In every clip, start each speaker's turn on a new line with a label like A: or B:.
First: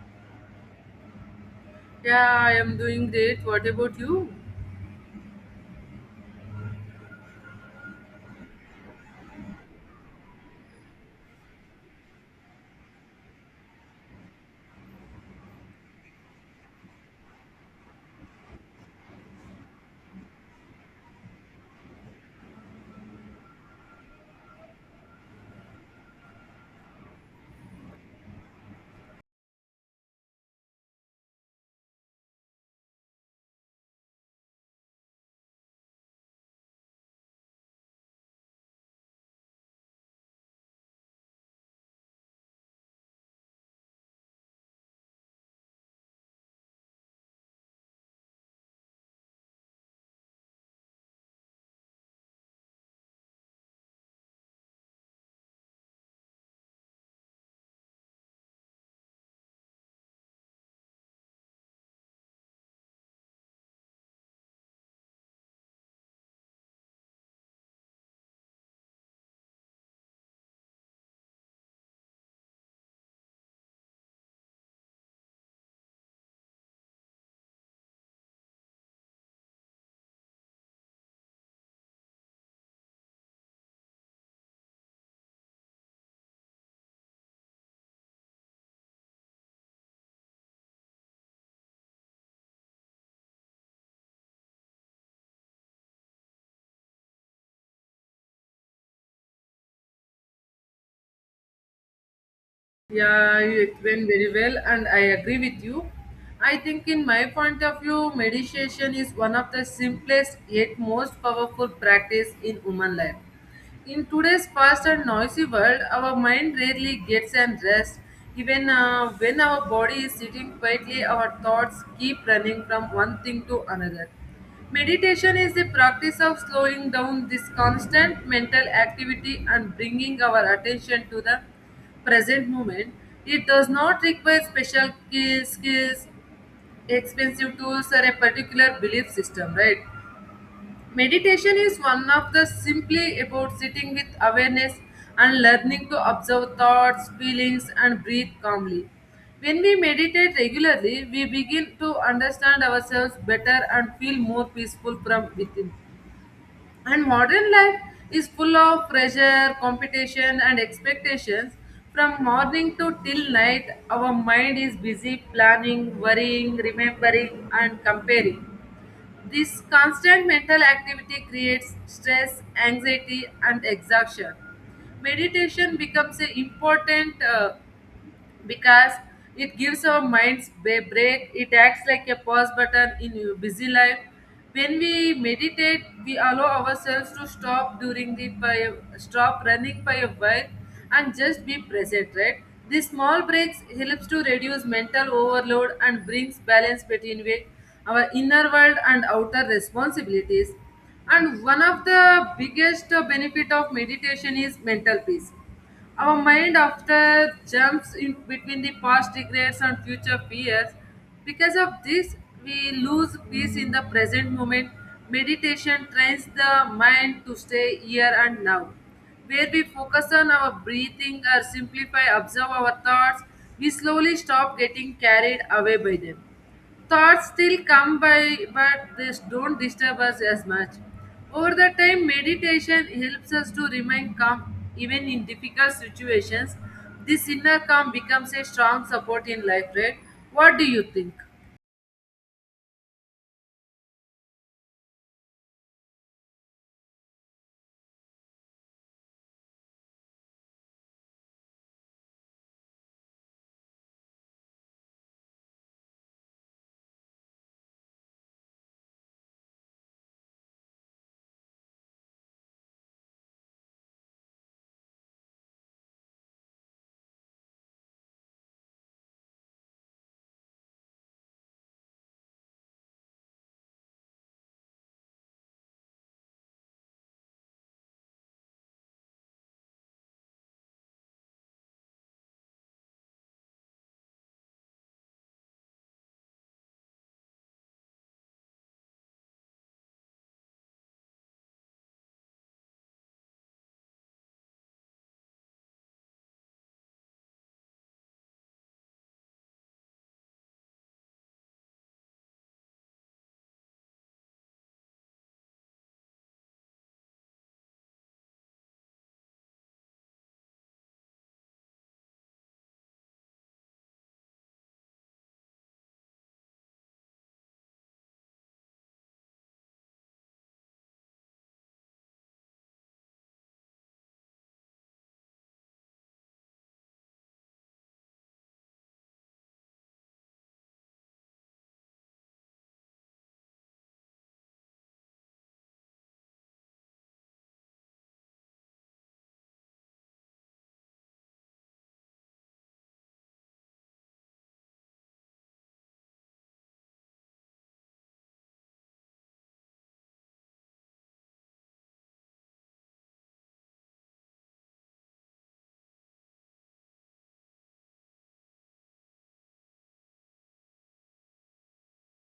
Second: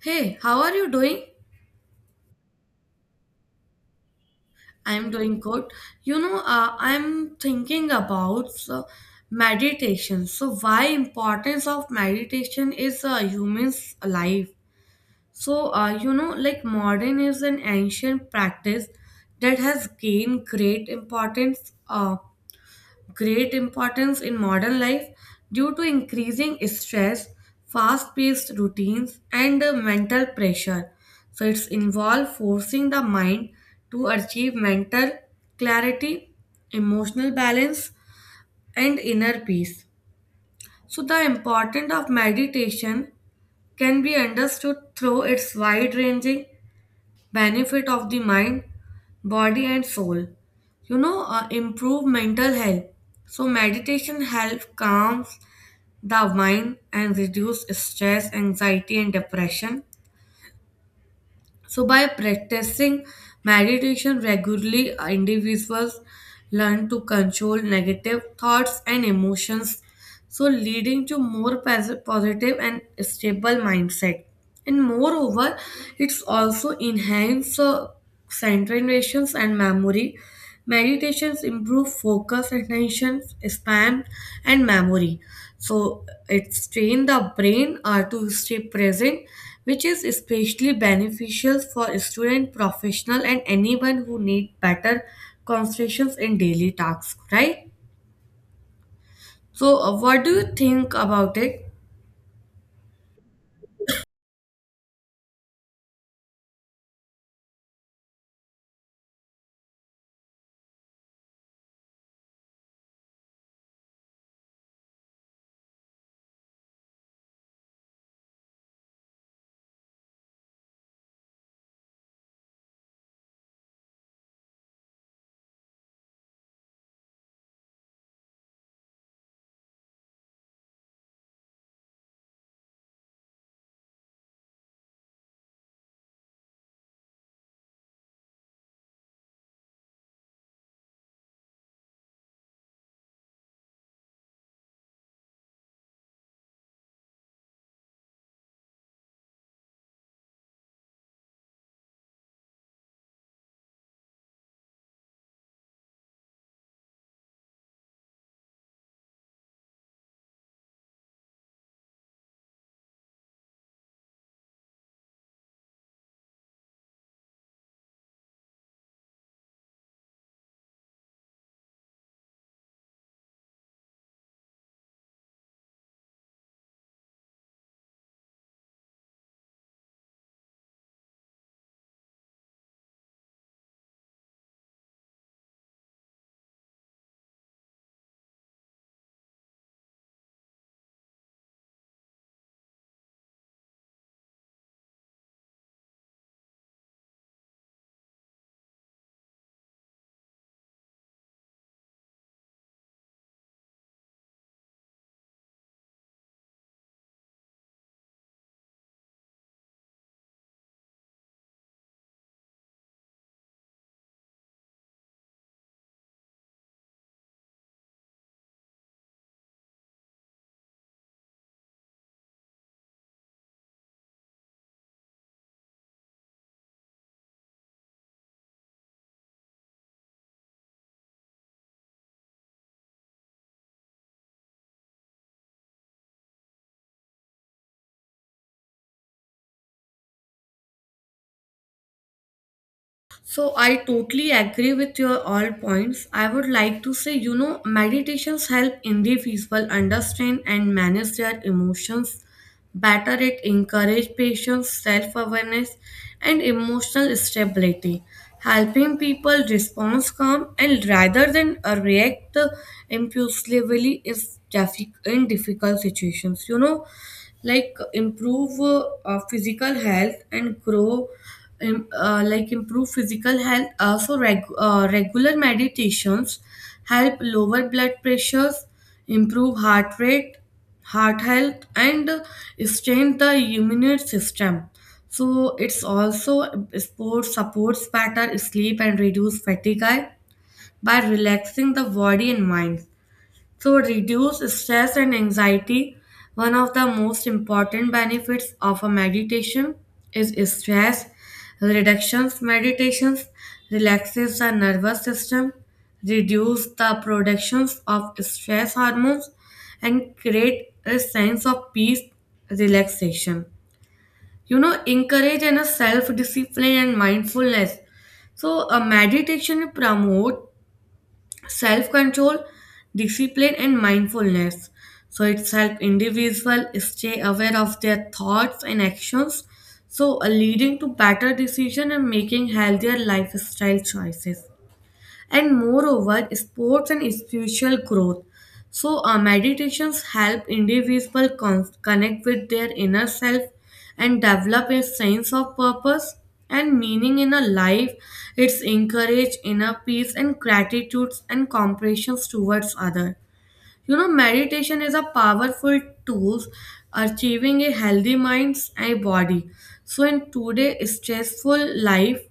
A: Hey, how are you doing?
B: Yeah, I am doing great. What about you?
A: I'm doing good. I'm thinking about meditation. So, why importance of meditation is humans' life. Like modern is an ancient practice that has gained great importance. Great importance in modern life due to increasing stress, fast paced routines, and mental pressure. So, it's involved forcing the mind to achieve mental clarity, emotional balance, and inner peace. So, the importance of meditation can be understood through its wide ranging benefit of the mind, body, and soul. Improve mental health. So, meditation helps calms the mind and reduce stress, anxiety, and depression. So, by practicing meditation regularly, individuals learn to control negative thoughts and emotions, so leading to more positive and stable mindset. And moreover, it's also enhance concentrations and memory. Meditations improve focus, attention span, and memory, so it train the brain to stay present, which is especially beneficial for student, professional, and anyone who need better concentrations in daily tasks, right? So what do you think about it?
B: Yeah, you explained very well, and I agree with you. I think, in my point of view, meditation is one of the simplest yet most powerful practice in human life. In today's fast and noisy world, our mind rarely gets an rest. Even when our body is sitting quietly, our thoughts keep running from one thing to another. Meditation is the practice of slowing down this constant mental activity and bringing our attention to the present moment. It does not require special skills, expensive tools, or a particular belief system, right? Meditation is one of the simply about sitting with awareness and learning to observe thoughts, feelings, and breathe calmly. When we meditate regularly, we begin to understand ourselves better and feel more peaceful from within. And modern life is full of pressure, competition, and expectations. From morning to till night, our mind is busy planning, worrying, remembering, and comparing. This constant mental activity creates stress, anxiety, and exhaustion. Meditation becomes an important because it gives our minds a break. It acts like a pause button in your busy life. When we meditate, we allow ourselves to stop during the pi- stop running for a while and just be present, right? These small breaks helps to reduce mental overload and brings balance between our inner world and outer responsibilities. And one of the biggest benefit of meditation is mental peace. Our mind often jumps in between the past regrets and future fears. Because of this, we lose peace in the present moment. Meditation trains the mind to stay here and now. Where we focus on our breathing or simplify, observe our thoughts, we slowly stop getting carried away by them. Thoughts still come by, but they don't disturb us as much. Over the time, meditation helps us to remain calm even in difficult situations. This inner calm becomes a strong support in life, right? What do you think?
A: So I totally agree with your all points. I would like to say, you know, meditations help individuals understand and manage their emotions better. It encourage patience, self-awareness, and emotional stability, helping people respond calm and rather than react impulsively is in difficult situations. You know, like improve physical health and grow like improve physical health. Also regular meditations help lower blood pressures, improve heart rate, heart health, and strengthen the immune system. So it's also sport supports better sleep and reduce fatigue by relaxing the body and mind, so, reduce stress and anxiety. One of the most important benefits of a meditation is stress reductions. Meditations relaxes the nervous system, reduce the productions of stress hormones, and create a sense of peace, relaxation. You know, encourage and a self-discipline and mindfulness. So, a meditation promote self control, discipline, and mindfulness. So it's help individual stay aware of their thoughts and actions, so leading to better decision and making healthier lifestyle choices. And moreover, sports and spiritual growth. So meditations help individuals connect with their inner self and develop a sense of purpose and meaning in a life. It's encourage inner peace and gratitude and compassion towards other. You know, meditation is a powerful tool achieving a healthy mind and body, so in today's stressful life,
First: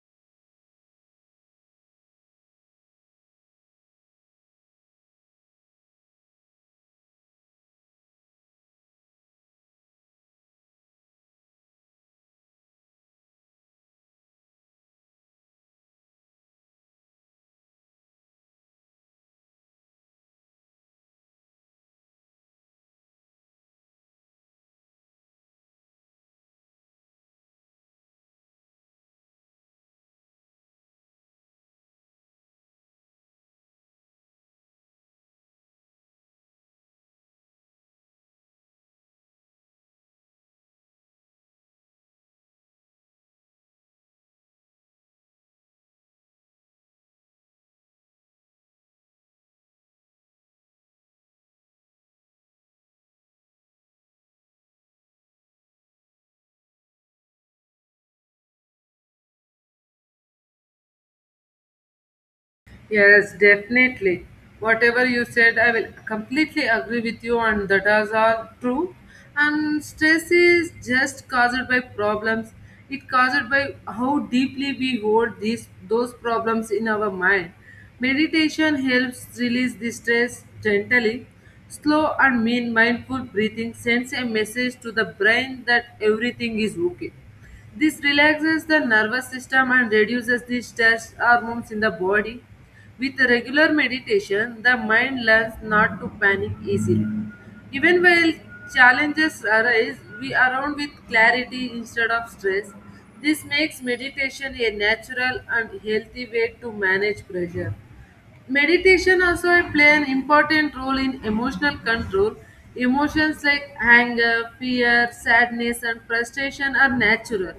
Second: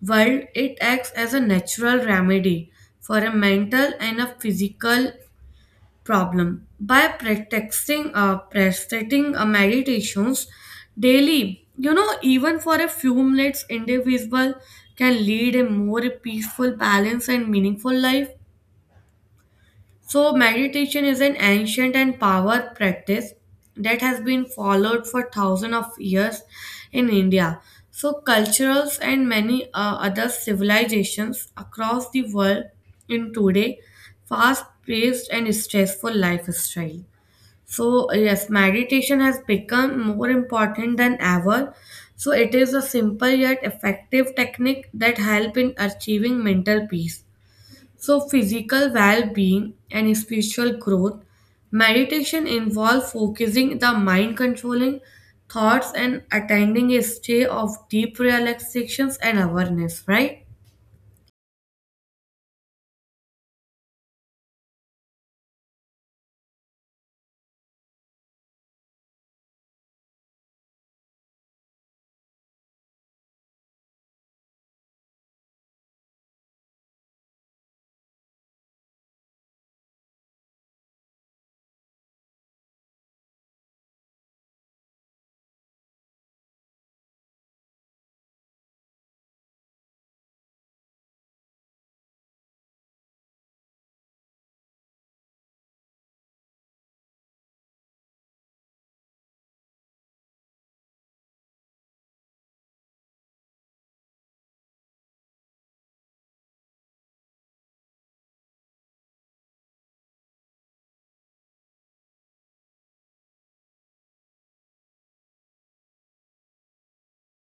A: while it acts as a natural remedy for a mental and a physical problem. By practicing meditations daily, you know, even for a few minutes, individual can lead a more peaceful, balanced, and meaningful life. So, meditation is an ancient and power practice that has been followed for thousands of years in India. So, cultures and many other civilizations across the world in today fast-paced and stressful lifestyle. So, yes, meditation has become more important than ever. So, it is a simple yet effective technique that help in achieving mental peace. So, physical well being and spiritual growth. Meditation involves focusing the mind, controlling thoughts, and attaining a state of deep relaxations and awareness, right?
B: Yes, definitely. Whatever you said, I will completely agree with you, and that is all true. And stress is just caused by problems. It caused by how deeply we hold these those problems in our mind. Meditation helps release the stress gently. Slow and mean mindful breathing sends a message to the brain that everything is okay. This relaxes the nervous system and reduces the stress hormones in the body. With regular meditation, the mind learns not to panic easily. Even while challenges arise, we are around with clarity instead of stress. This makes meditation a natural and healthy way to manage pressure. Meditation also play an important role in emotional control. Emotions like anger, fear, sadness, and frustration are natural.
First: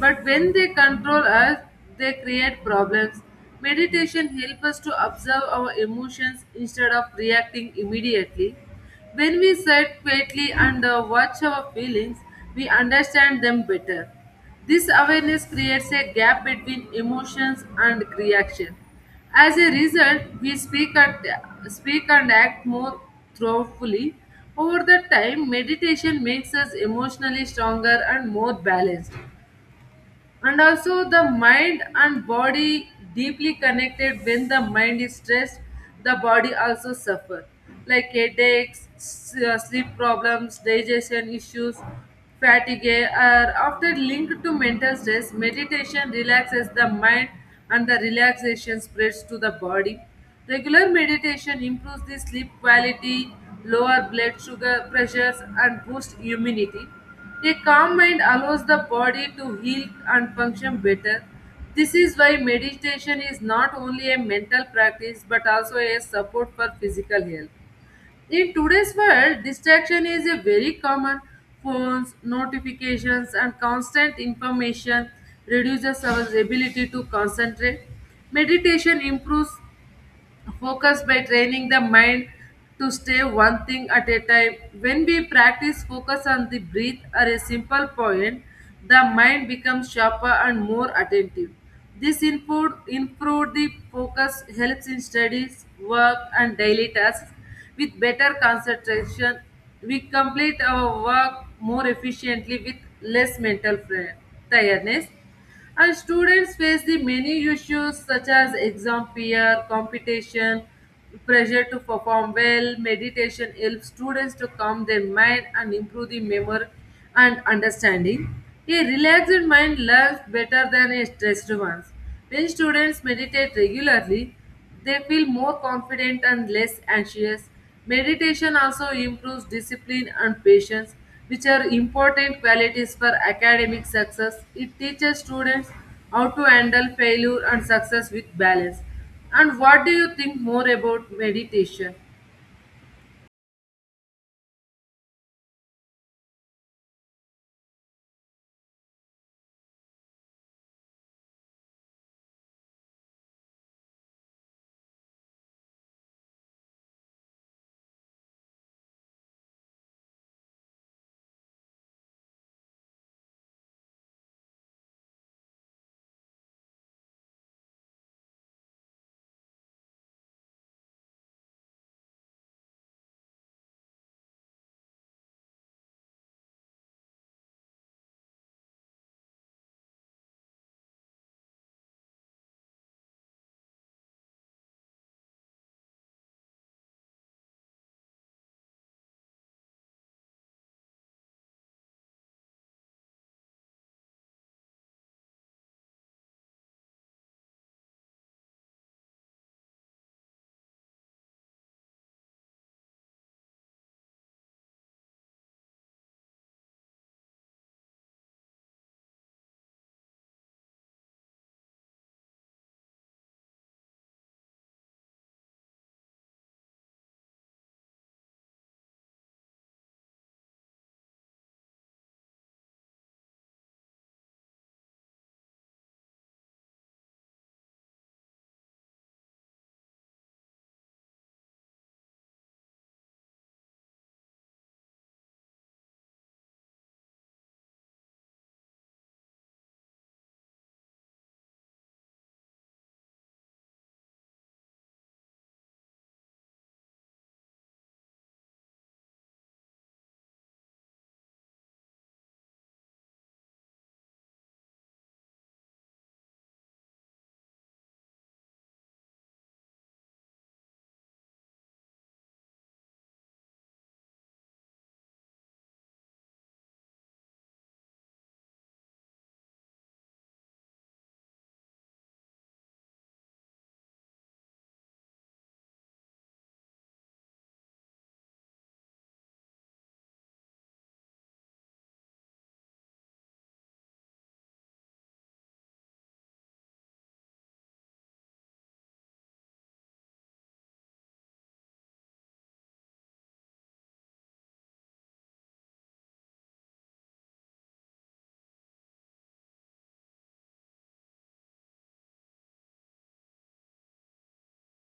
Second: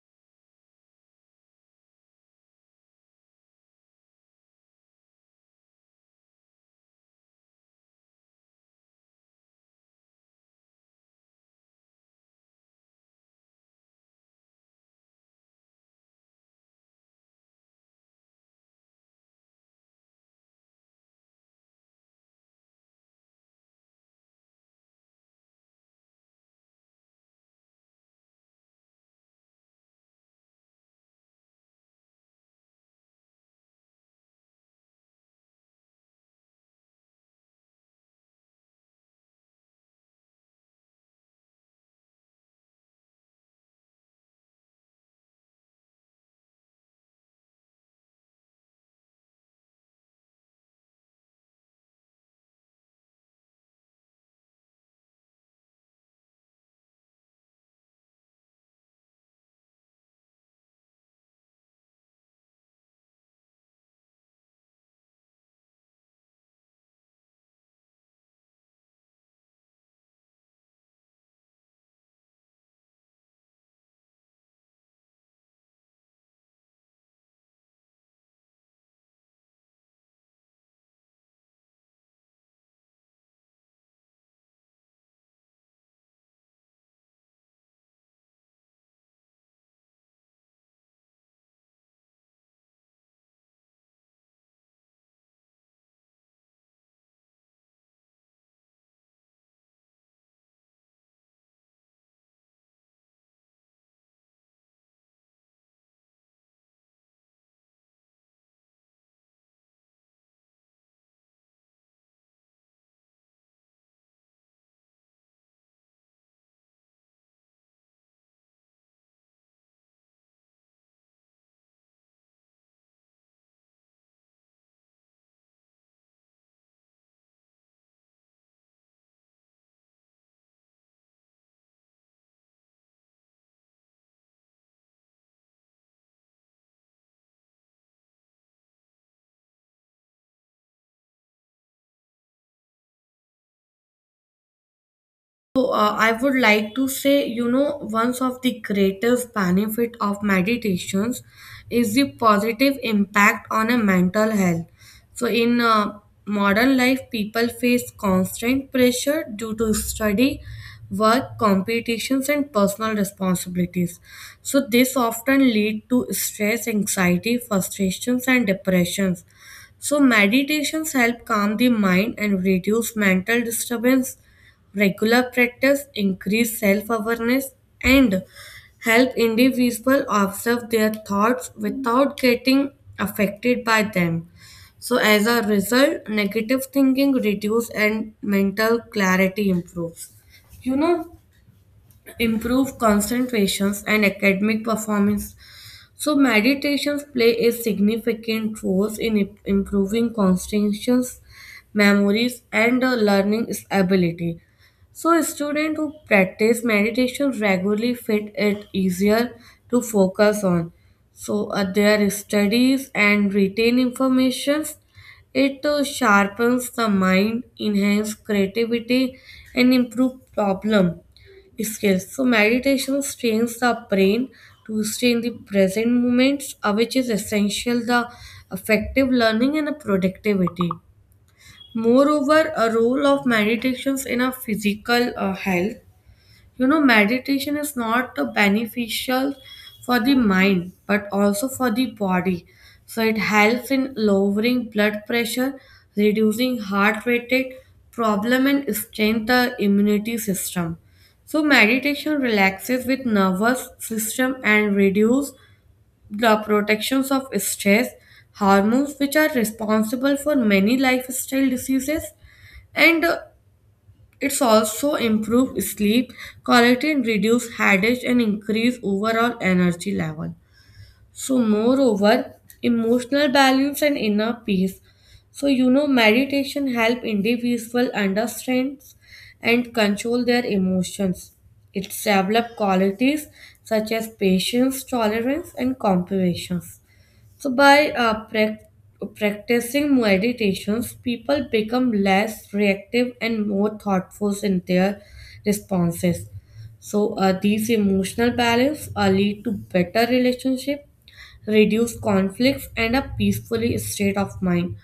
B: But when they control us, they create problems. Meditation helps us to observe our emotions instead of reacting immediately. When we sit quietly and watch our feelings, we understand them better. This awareness creates a gap between emotions and reaction. As a result, we speak and act more thoughtfully. Over the time, meditation makes us emotionally stronger and more balanced. And also the mind and body deeply connected. When the mind is stressed, the body also suffer. Like headaches, sleep problems, digestion issues, fatigue are often linked to mental stress. Meditation relaxes the mind, and the relaxation spreads to the body. Regular meditation improves the sleep quality, lower blood sugar pressures, and boost immunity. A calm mind allows the body to heal and function better. This is why meditation is not only a mental practice but also a support for physical health. In today's world, distraction is a very common. Phones, notifications, and constant information reduces our ability to concentrate. Meditation improves focus by training the mind to stay one thing at a time. When we practice focus on the breath or a simple point, the mind becomes sharper and more attentive. This improved the focus helps in studies, work, and daily tasks. With better concentration, we complete our work more efficiently with less tiredness. And students face the many issues such as exam fear, competition, pressure to perform well. Meditation helps students to calm their mind and improve the memory and understanding. A relaxed mind learns better than a stressed one. When students meditate regularly, they feel more confident and less anxious. Meditation also improves discipline and patience, which are important qualities for academic success. It teaches students how to handle failure and success with balance. And what do you think more about meditation?
A: So, I would like to say, you know, one of the greatest benefit of meditations is the positive impact on a mental health. So, in modern life, people face constant pressure due to study, work, competitions, and personal responsibilities. So, this often lead to stress, anxiety, frustrations, and depressions. So meditations help calm the mind and reduce mental disturbance. Regular practice increase self-awareness and help individuals observe their thoughts without getting affected by them. So as a result, negative thinking reduces and mental clarity improves. You know, improve concentrations and academic performance. So meditations play a significant role in improving concentration, memories, and learning ability. So students who practice meditation regularly find it easier to focus on. So their studies and retain information. It sharpens the mind, enhance creativity, and improve problem skills. So meditation trains the brain to stay in the present moments, which is essential the effective learning and productivity. Moreover, a role of meditations in our physical health. You know, meditation is not the beneficial for the mind but also for the body. So it helps in lowering blood pressure, reducing heart rate problem and strengthen the immunity system. So meditation relaxes with nervous system and reduce the protections of stress hormones which are responsible for many lifestyle diseases. And it's also improve sleep quality and reduce headache and increase overall energy level. So moreover, emotional balance and inner peace. So you know, meditation help individual understand and control their emotions. It develop qualities such as patience, tolerance, and compassion. So, by practicing meditations, people become less reactive and more thoughtful in their responses. So, these emotional balance lead to better relationship, reduce conflicts, and a peaceful state of mind.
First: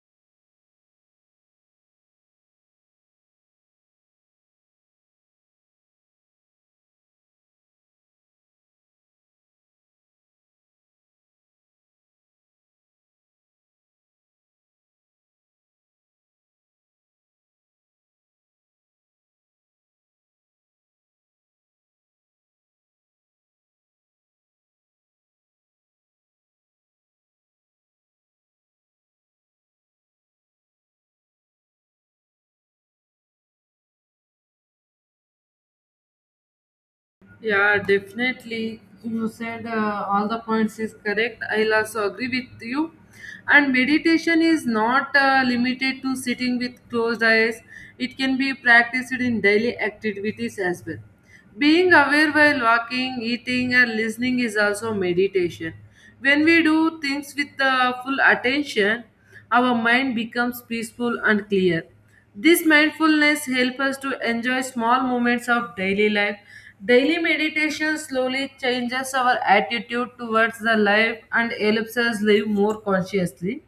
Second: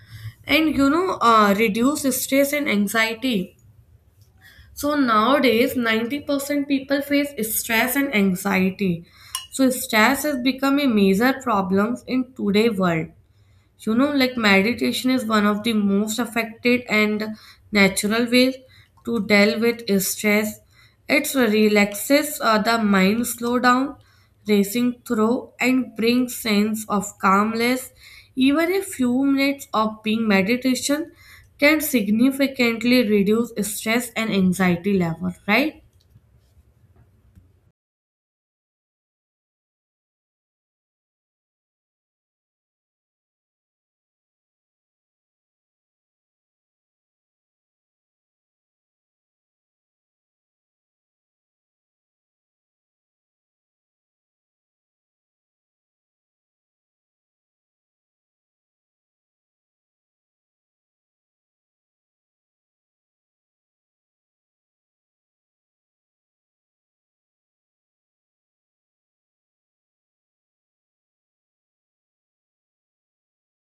A: And you know, reduce stress and anxiety. So nowadays, 90% people face stress and anxiety. So stress has become a major problem in today's world. You know, like meditation is one of the most effective and natural ways to deal with stress. It relaxes the mind, slow down racing through and brings sense of calmness. Even a few minutes of being meditation can significantly reduce stress and anxiety level, right?
B: Yeah, definitely. You said all the points is correct. I'll also agree with you. And meditation is not limited to sitting with closed eyes. It can be practiced in daily activities as well. Being aware while walking, eating, and listening is also meditation. When we do things with full attention, our mind becomes peaceful and clear. This mindfulness helps us to enjoy small moments of daily life. Daily meditation slowly changes our attitude towards the life and helps us live more consciously.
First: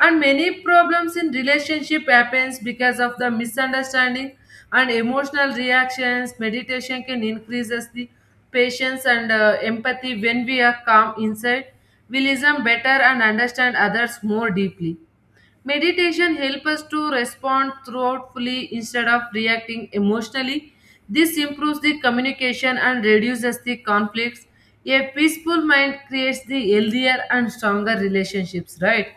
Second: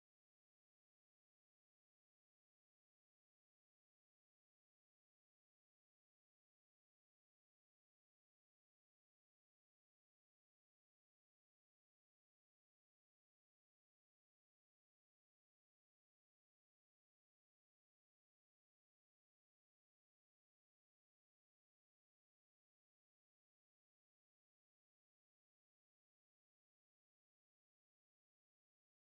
B: And many problems in relationship happens because of the misunderstanding and emotional reactions. Meditation can increases the patience and empathy when we are calm inside. We listen better and understand others more deeply. Meditation helps us to respond thoughtfully instead of reacting emotionally. This improves the communication and reduces the conflicts. A peaceful mind creates the healthier and stronger relationships, right?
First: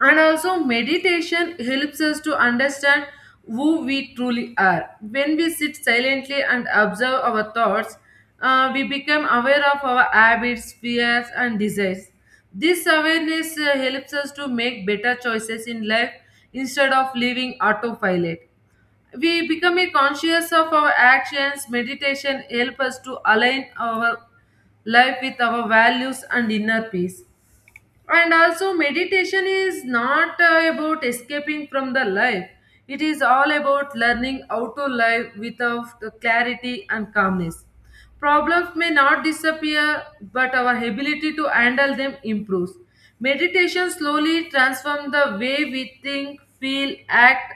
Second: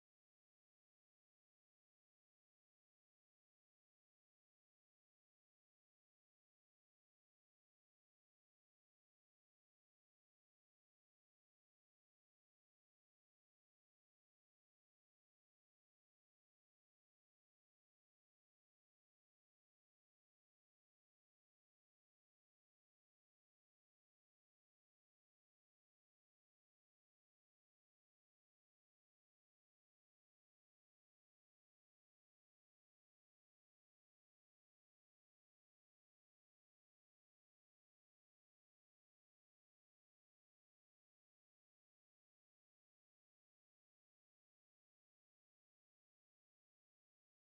B: And also, meditation helps us to understand who we truly are. When we sit silently and observe our thoughts, we become aware of our habits, fears, and desires. This awareness helps us to make better choices in life instead of living autopilot. We become a conscious of our actions. Meditation helps us to align our life with our values and inner peace. And also meditation is not about escaping from the life. It is all about learning how to live without the clarity and calmness. Problems may not disappear, but our ability to handle them improves. Meditation slowly transforms the way we think, feel, act.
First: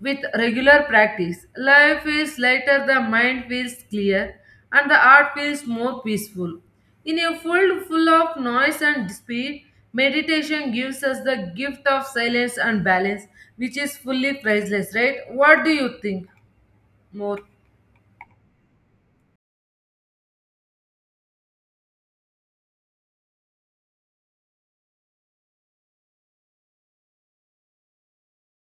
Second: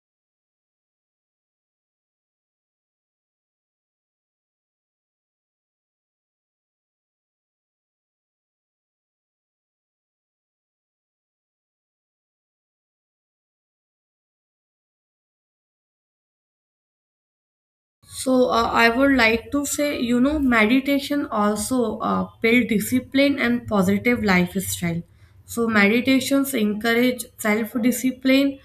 B: With regular practice, life feels lighter, the mind feels clear, and the heart feels more peaceful. In a world full of noise and speed, meditation gives us the gift of silence and balance, which is fully priceless, right? What do you think more?
A: So I would like to say, you know, meditation also build discipline and positive lifestyle. So meditations encourage self-discipline,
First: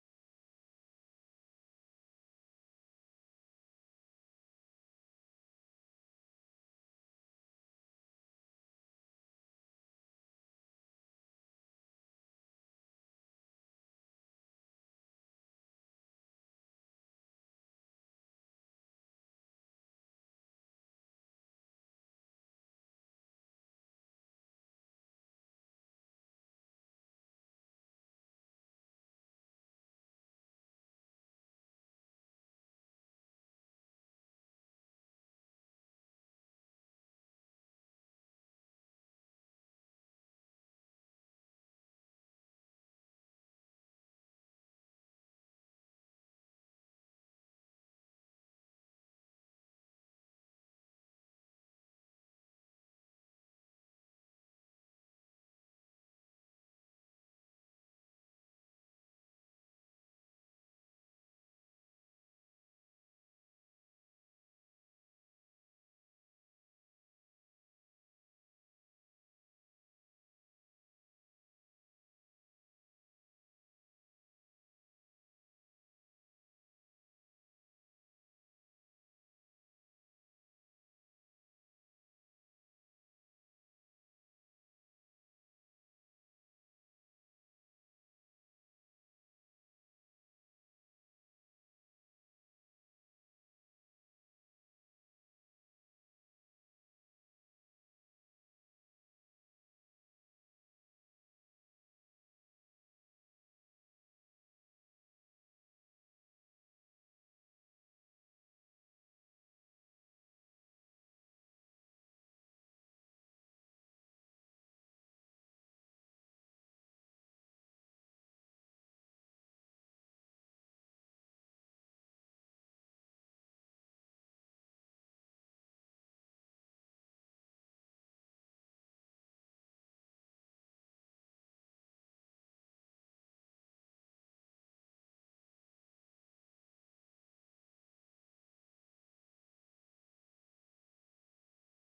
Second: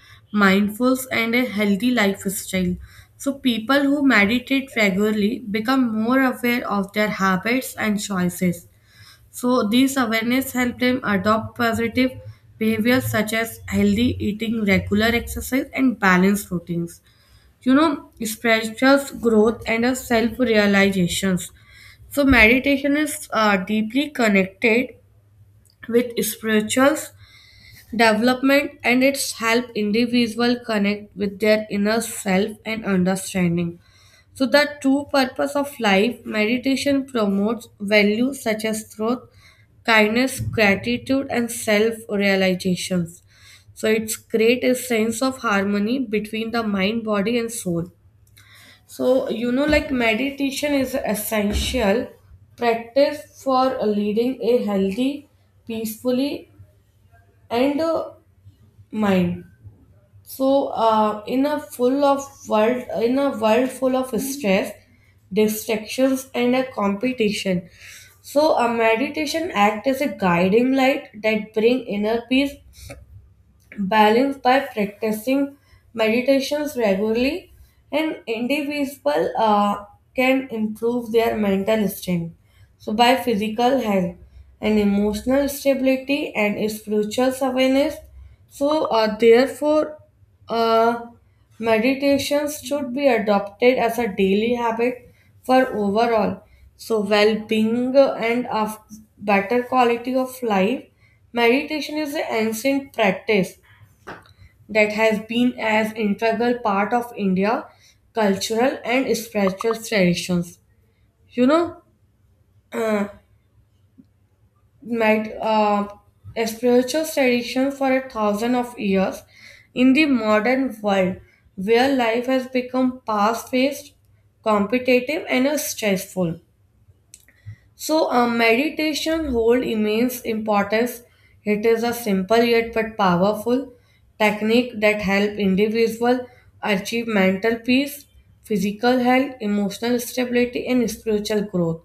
A: mindfulness, and a healthy lifestyle. So people who meditate regularly become more aware of their habits and choices. So this awareness helps them adopt positive behaviors such as healthy eating, regular exercise, and balanced routines. You know, spiritual growth and a self realizations. So meditation is deeply connected with spiritual development and it's help individual connect with their inner self and understanding. So the true purpose of life, meditation promotes values such as truth, kindness, gratitude, and self realizations. So it's create a sense of harmony between the mind, body, and soul. So, you know, like meditation is essential practice for leading a healthy, peacefully, and mind. So, in a world full of stress, distractions, and a competition, so a meditation act as a guiding light that bring inner peace balanced by practicing meditations regularly, and individual can improve their mental strength, so by physical health and emotional stability and spiritual awareness. So therefore uh, meditations should be adopted as a daily habit for overall, so well-being and of better quality of life. Meditation is an ancient practice that have been as integral part of India cultural and spiritual traditions. You know, uh, might a spiritual tradition for a thousand of years in the modern world where life has become fast-paced, competitive, and stressful. So, meditation hold immense importance. It is a simple yet but powerful technique that help individual achieve mental peace, physical health, emotional stability, and spiritual growth.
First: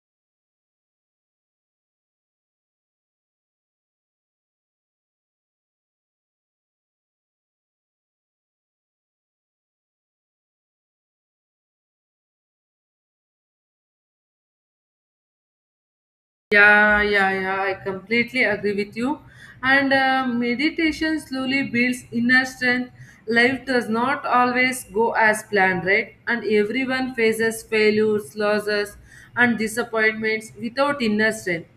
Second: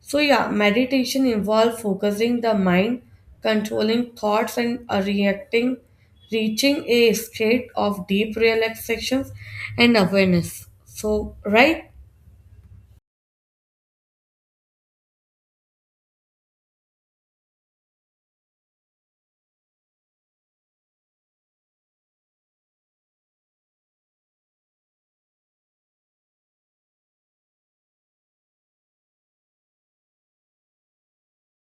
A: So, yeah, meditation involves focusing the mind, controlling thoughts, and reaching a state of deep relaxations and awareness. So, right?
B: Yeah, yeah, yeah. I completely agree with you. And meditation slowly builds inner strength. Life does not always go as planned, right? And everyone faces failures, losses, and disappointments without inner strength.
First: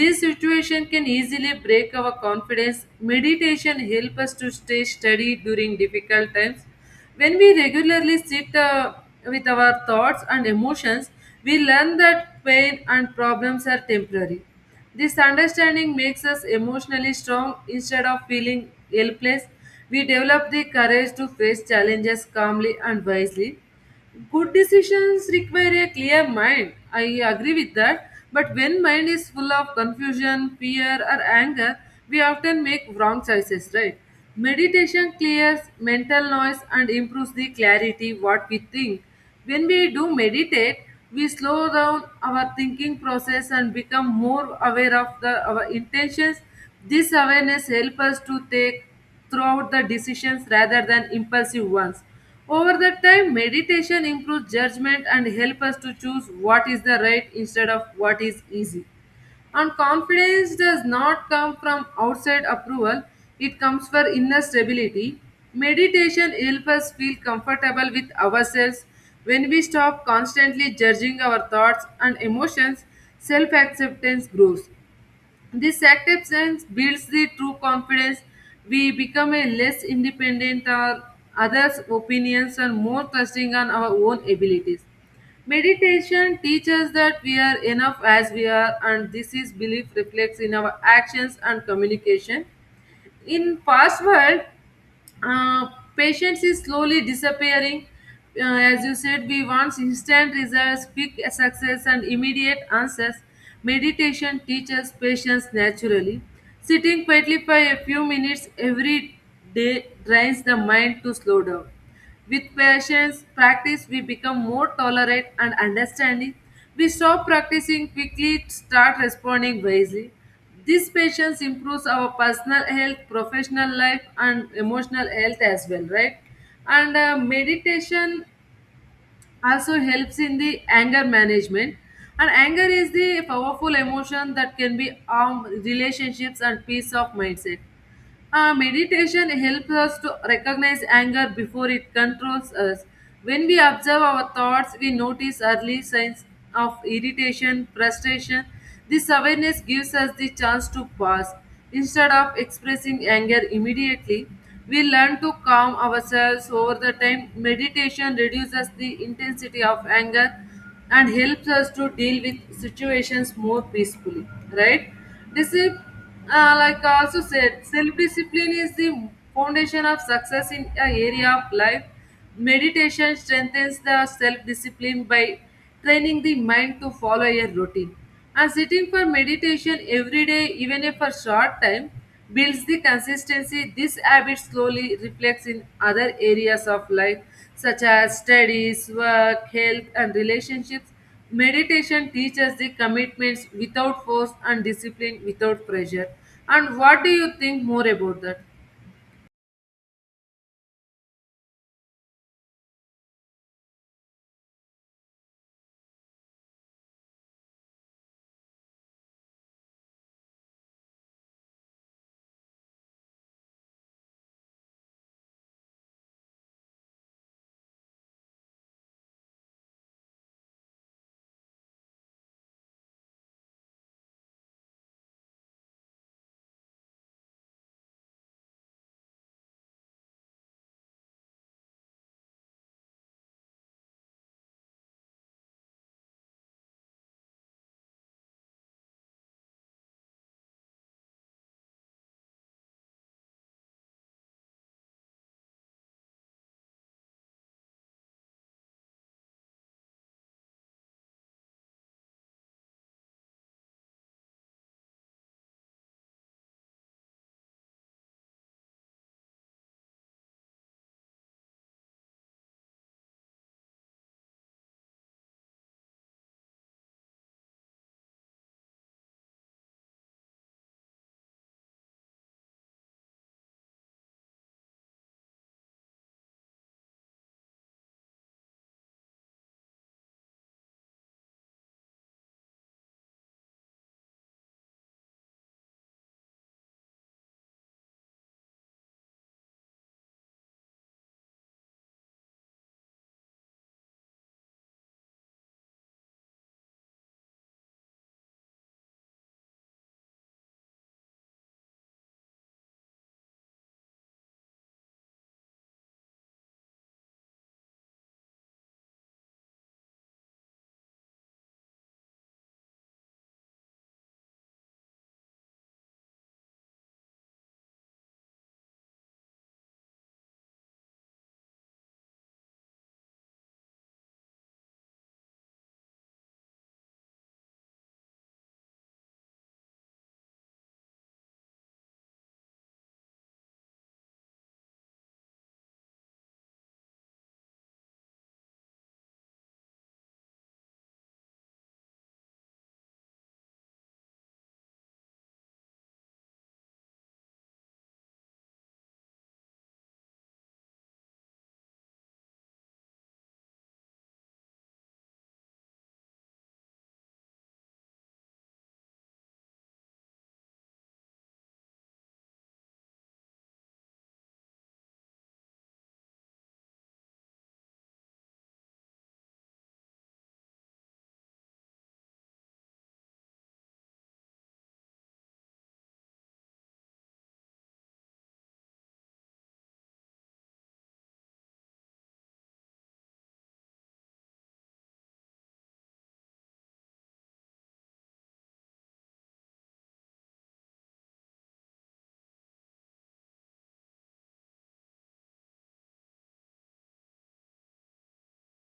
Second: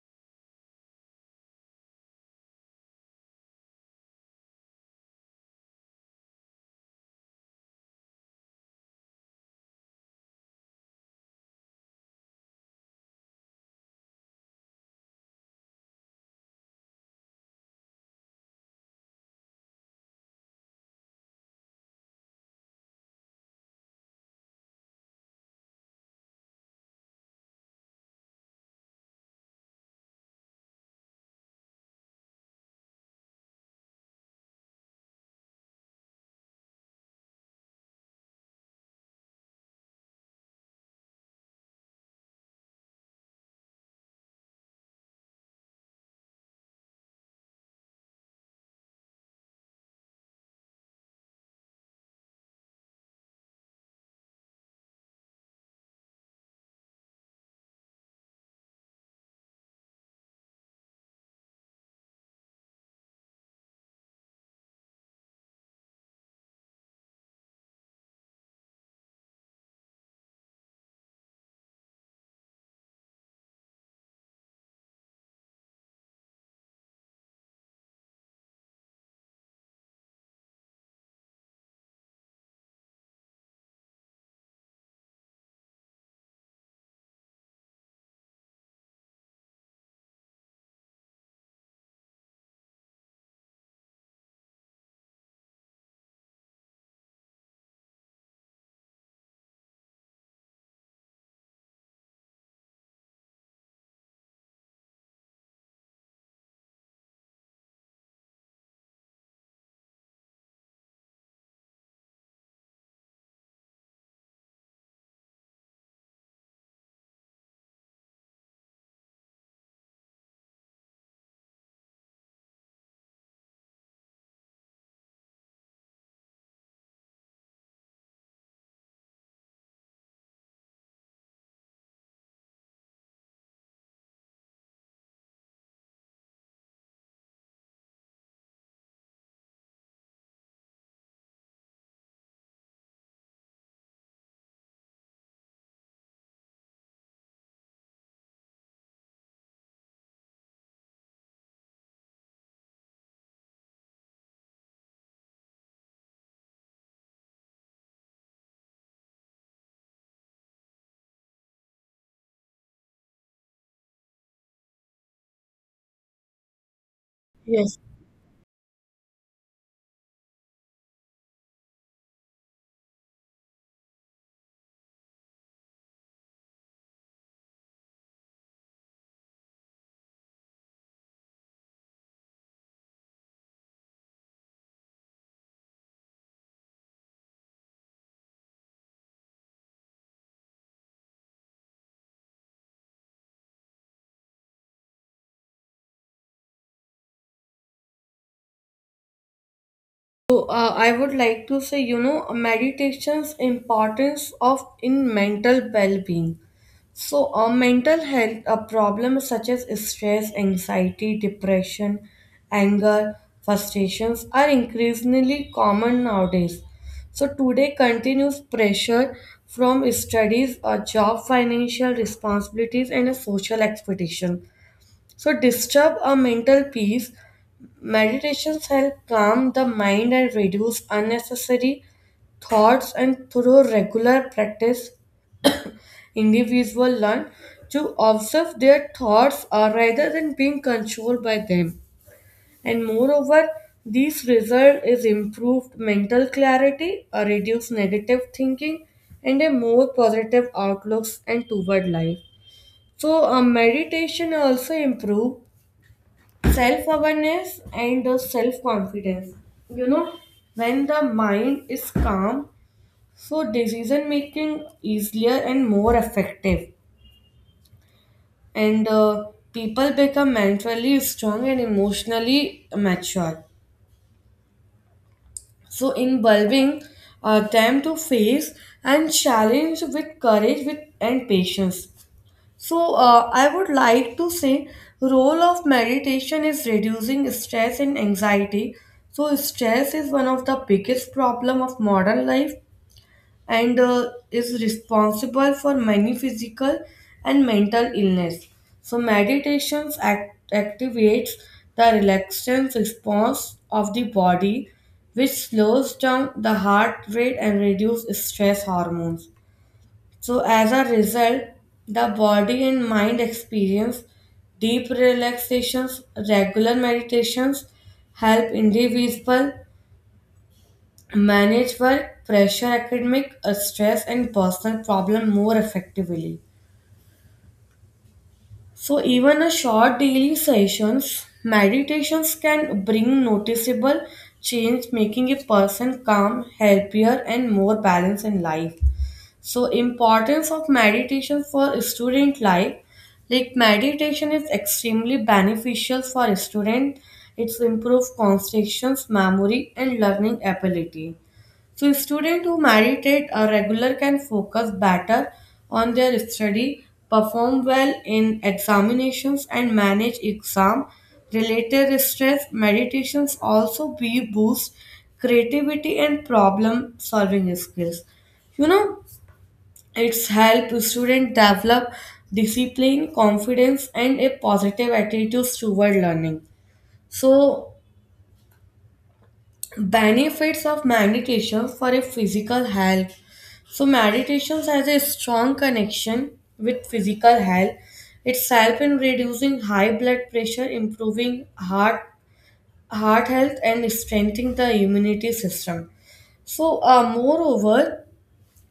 B: This situation can easily break our confidence. Meditation helps us to stay steady during difficult times. When we regularly sit with our thoughts and emotions, we learn that pain and problems are temporary. This understanding makes us emotionally strong instead of feeling helpless. We develop the courage to face challenges calmly and wisely. Good decisions require a clear mind. I agree with that. But when mind is full of confusion, fear, or anger, we often make wrong choices, right? Meditation clears mental noise and improves the clarity what we think. When we do meditate, we slow down our thinking process and become more aware of the our intentions. This awareness helps us to take throughout the decisions rather than impulsive ones. Over that time, meditation improves judgment and helps us to choose what is the right instead of what is easy. And confidence does not come from outside approval, it comes from inner stability. Meditation helps us feel comfortable with ourselves. When we stop constantly judging our thoughts and emotions, self acceptance grows. This acceptance builds the true confidence. We become a less independent on others' opinions and more trusting on our own abilities. Meditation teaches that we are enough as we are, and this is belief reflects in our actions and communication. In past world, uh, patience is slowly disappearing. As you said, we want instant results, quick success, and immediate answers. Meditation teaches patience naturally. Sitting quietly for a few minutes every day trains the mind to slow down. With patience practice, we become more tolerant and understanding. We stop practicing quickly, start responding wisely. This patience improves our personal health, professional life, and emotional health as well, right? And meditation also helps in the anger management. And anger is the powerful emotion that can be arm relationships and peace of mindset. Meditation helps us to recognize anger before it controls us. When we observe our thoughts, we notice early signs of irritation, frustration. This awareness gives us the chance to pause. Instead of expressing anger immediately, we learn to calm ourselves over the time. Meditation reduces the intensity of anger and helps us to deal with situations more peacefully, right? Discipline, like I also said,
A: Yes.
B: self discipline is the foundation of success in an area of life. Meditation strengthens the self discipline by training the mind to follow a routine. And sitting for meditation every day, even if for short time, builds the consistency. This habit slowly reflects in other areas of life, such as studies, work, health, and relationships. Meditation teaches the commitments without force and discipline without pressure. And what do you think more about that?
A: So, I would like to say, you know, meditation's importance of in mental well-being. So, mental health, a problem such as stress, anxiety, depression, anger, frustrations are increasingly common nowadays. So, today, continuous pressure from studies, a job, financial responsibilities, and a social expectation. So, disturb our mental peace. Meditations help calm the mind and reduce unnecessary thoughts, and through regular practice, individuals learn to observe their thoughts rather than being controlled by them. And moreover, this result is improved mental clarity, a reduced negative thinking, and a more positive outlooks and toward life. So, meditation also improve self awareness and self confidence. You know, when the mind is calm, so decision making easier and more effective. And people become mentally strong and emotionally mature, so involving them to face and challenge with courage with and patience. So, I would like to say role of meditation is reducing stress and anxiety. So, stress is one of the biggest problem of modern life and is responsible for many physical and mental illness. So, meditations activates the relaxation response of the body, which slows down the heart rate and reduces stress hormones. So, as a result, the body and mind experience deep relaxations. Regular meditations help individuals manage work pressure, academic stress, and personal problem more effectively. So, even a short daily sessions, meditations can bring noticeable change, making a person calm, healthier, and more balanced in life. So importance of meditation for student life, like meditation is extremely beneficial for student. It's improve concentration, memory, and learning ability. So student who meditate a regular can focus better on their study, perform well in examinations and manage exam related stress. Meditations also be boost creativity and problem solving skills. You know, it's help students develop discipline, confidence, and a positive attitude toward learning. So, benefits of meditation for a physical health. So, meditation has a strong connection with physical health. It's help in reducing high blood pressure, improving heart health, and strengthening the immunity system. So, moreover,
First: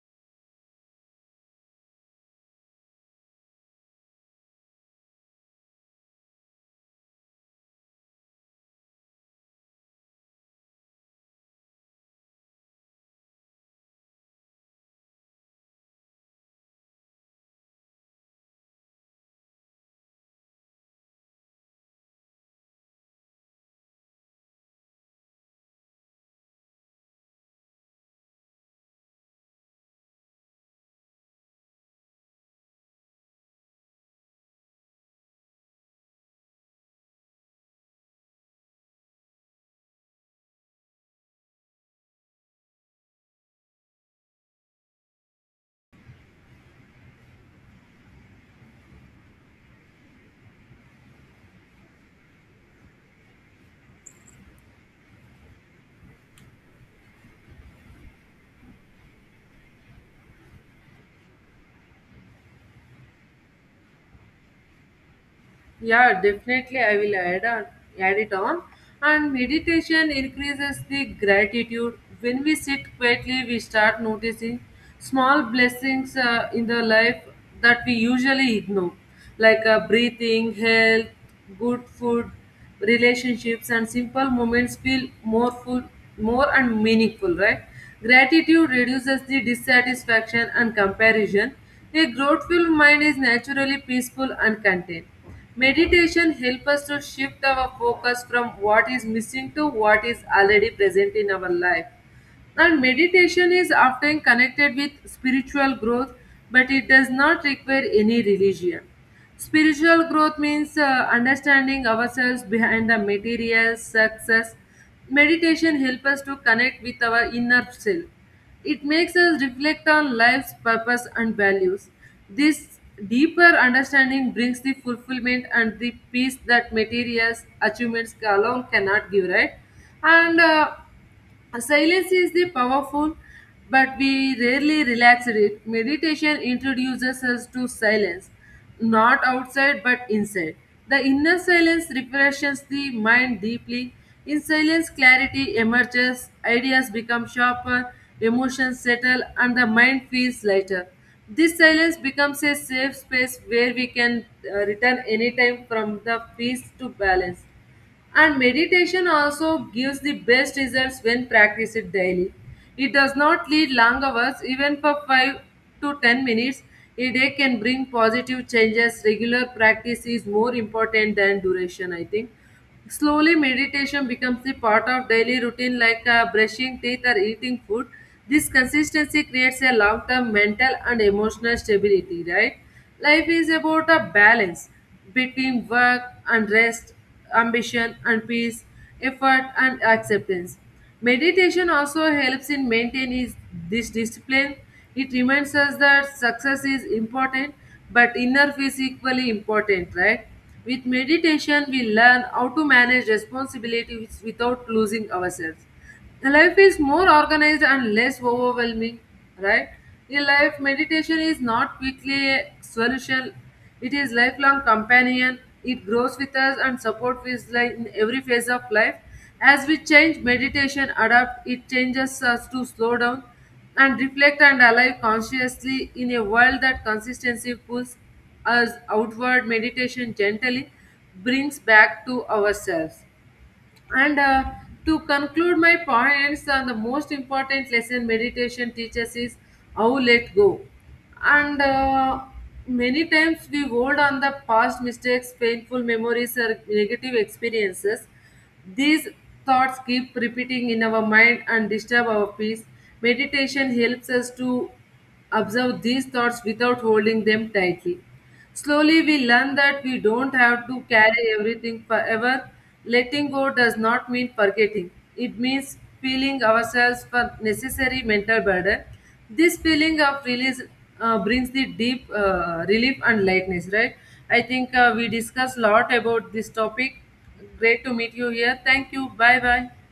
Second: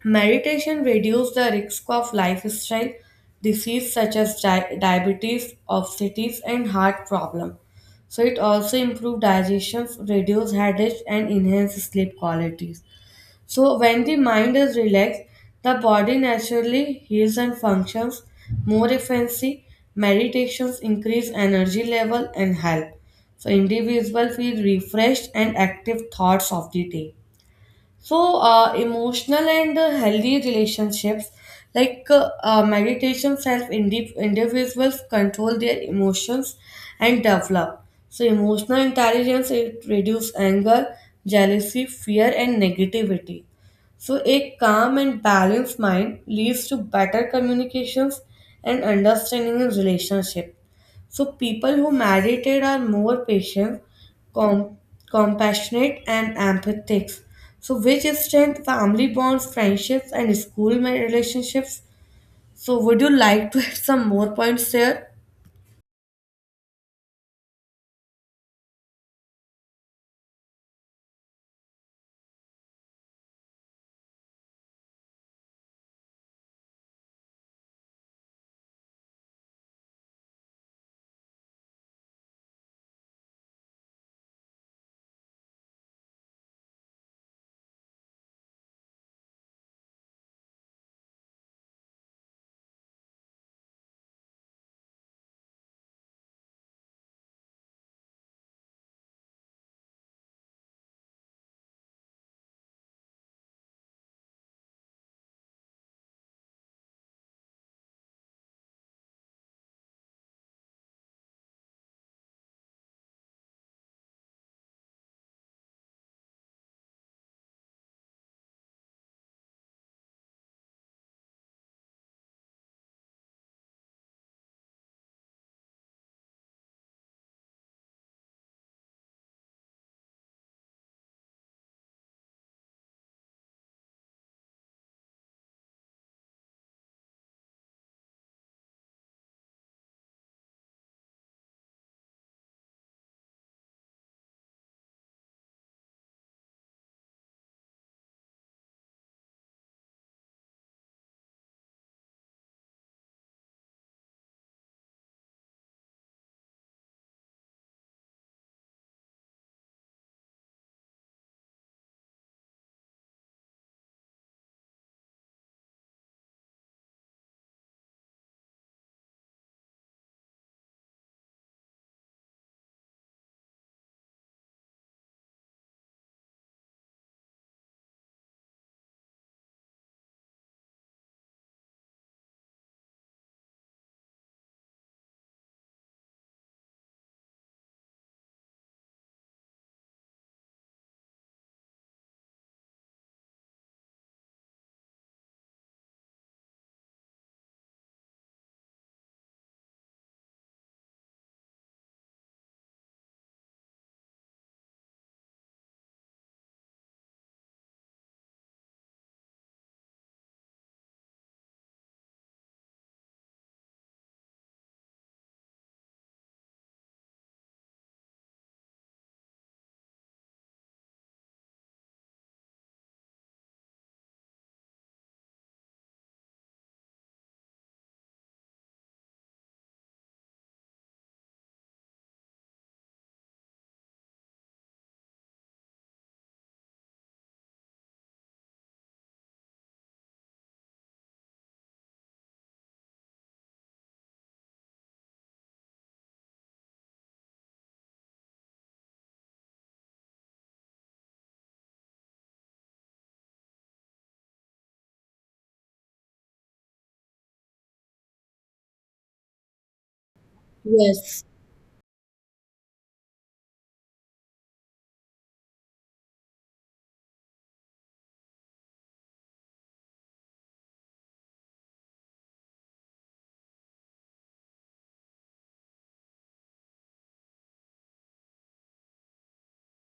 A: meditation reduces the risk of lifestyle disease such as diabetes, obesity, and heart problem. So it also improves digestion, reduce headaches, and enhance sleep qualities. So when the mind is relaxed, the body naturally heals and functions more efficiently. Meditations increase energy level and health. So individuals feel refreshed and active thoughts of the day. So, emotional and healthy relationships, like meditations, help individuals control their emotions and develop. So, emotional intelligence it reduces anger, jealousy, fear, and negativity. So, a calm and balanced mind leads to better communications and understanding in relationship. So people who meditated are more patient, com- compassionate, and empathetic. So which strength family bonds, friendships, and school relationships. So would you like to add some more points there?
B: Yeah, definitely I will add on, add it on. And meditation increases the gratitude. When we sit quietly, we start noticing small blessings in the life that we usually ignore, like breathing, health, good food, relationships, and simple moments feel more full, more and meaningful, right? Gratitude reduces the dissatisfaction and comparison. A grateful mind is naturally peaceful and content. Meditation helps us to shift our focus from what is missing to what is already present in our life. And meditation is often connected with spiritual growth, but it does not require any religion. Spiritual growth means understanding ourselves behind the material success. Meditation helps us to connect with our inner self. It makes us reflect on life's purpose and values. This deeper understanding brings the fulfillment and the peace that materials achievements alone cannot give, right? And Silence is the powerful, but we rarely relax it. Meditation introduces us to silence, not outside but inside. The inner silence refreshes the mind deeply. In silence, clarity emerges, ideas become sharper, emotions settle, and the mind feels lighter. This silence becomes a safe space where we can return anytime from the peace to balance. And meditation also gives the best results when practiced daily. It does not need long hours, even for 5 to 10 minutes. A day can bring positive changes. Regular practice is more important than duration, I think. Slowly, meditation becomes the part of daily routine, like brushing teeth or eating food. This consistency creates a long term mental and emotional stability, right? Life is about a balance between work and rest, ambition and peace, effort and acceptance. Meditation also helps in maintaining this discipline. It reminds us that success is important, but inner peace is equally important, right? With meditation, we learn how to manage responsibilities without losing ourselves. The life is more organized and less overwhelming, right. In life meditation is not quickly a solution, it is lifelong companion. It grows with us and supports us life in every phase of life. As we change meditation adapt, it changes us to slow down and reflect and alive consciously. In a world that consistency pulls us outward, meditation gently brings back to ourselves. And to conclude my points, the most important lesson meditation teaches is how let go. And Many times we hold on the past mistakes, painful memories, or negative experiences. These thoughts keep repeating in our mind and disturb our peace. Meditation helps us to observe these thoughts without holding them tightly. Slowly, we learn that we don't have to
A: Yes,
B: carry everything forever. Letting go does not mean forgetting, it means feeling ourselves for necessary mental burden. This feeling of release brings the deep relief and lightness, right? I think we discussed a lot about this topic. Great to meet you here. Thank you. Bye bye.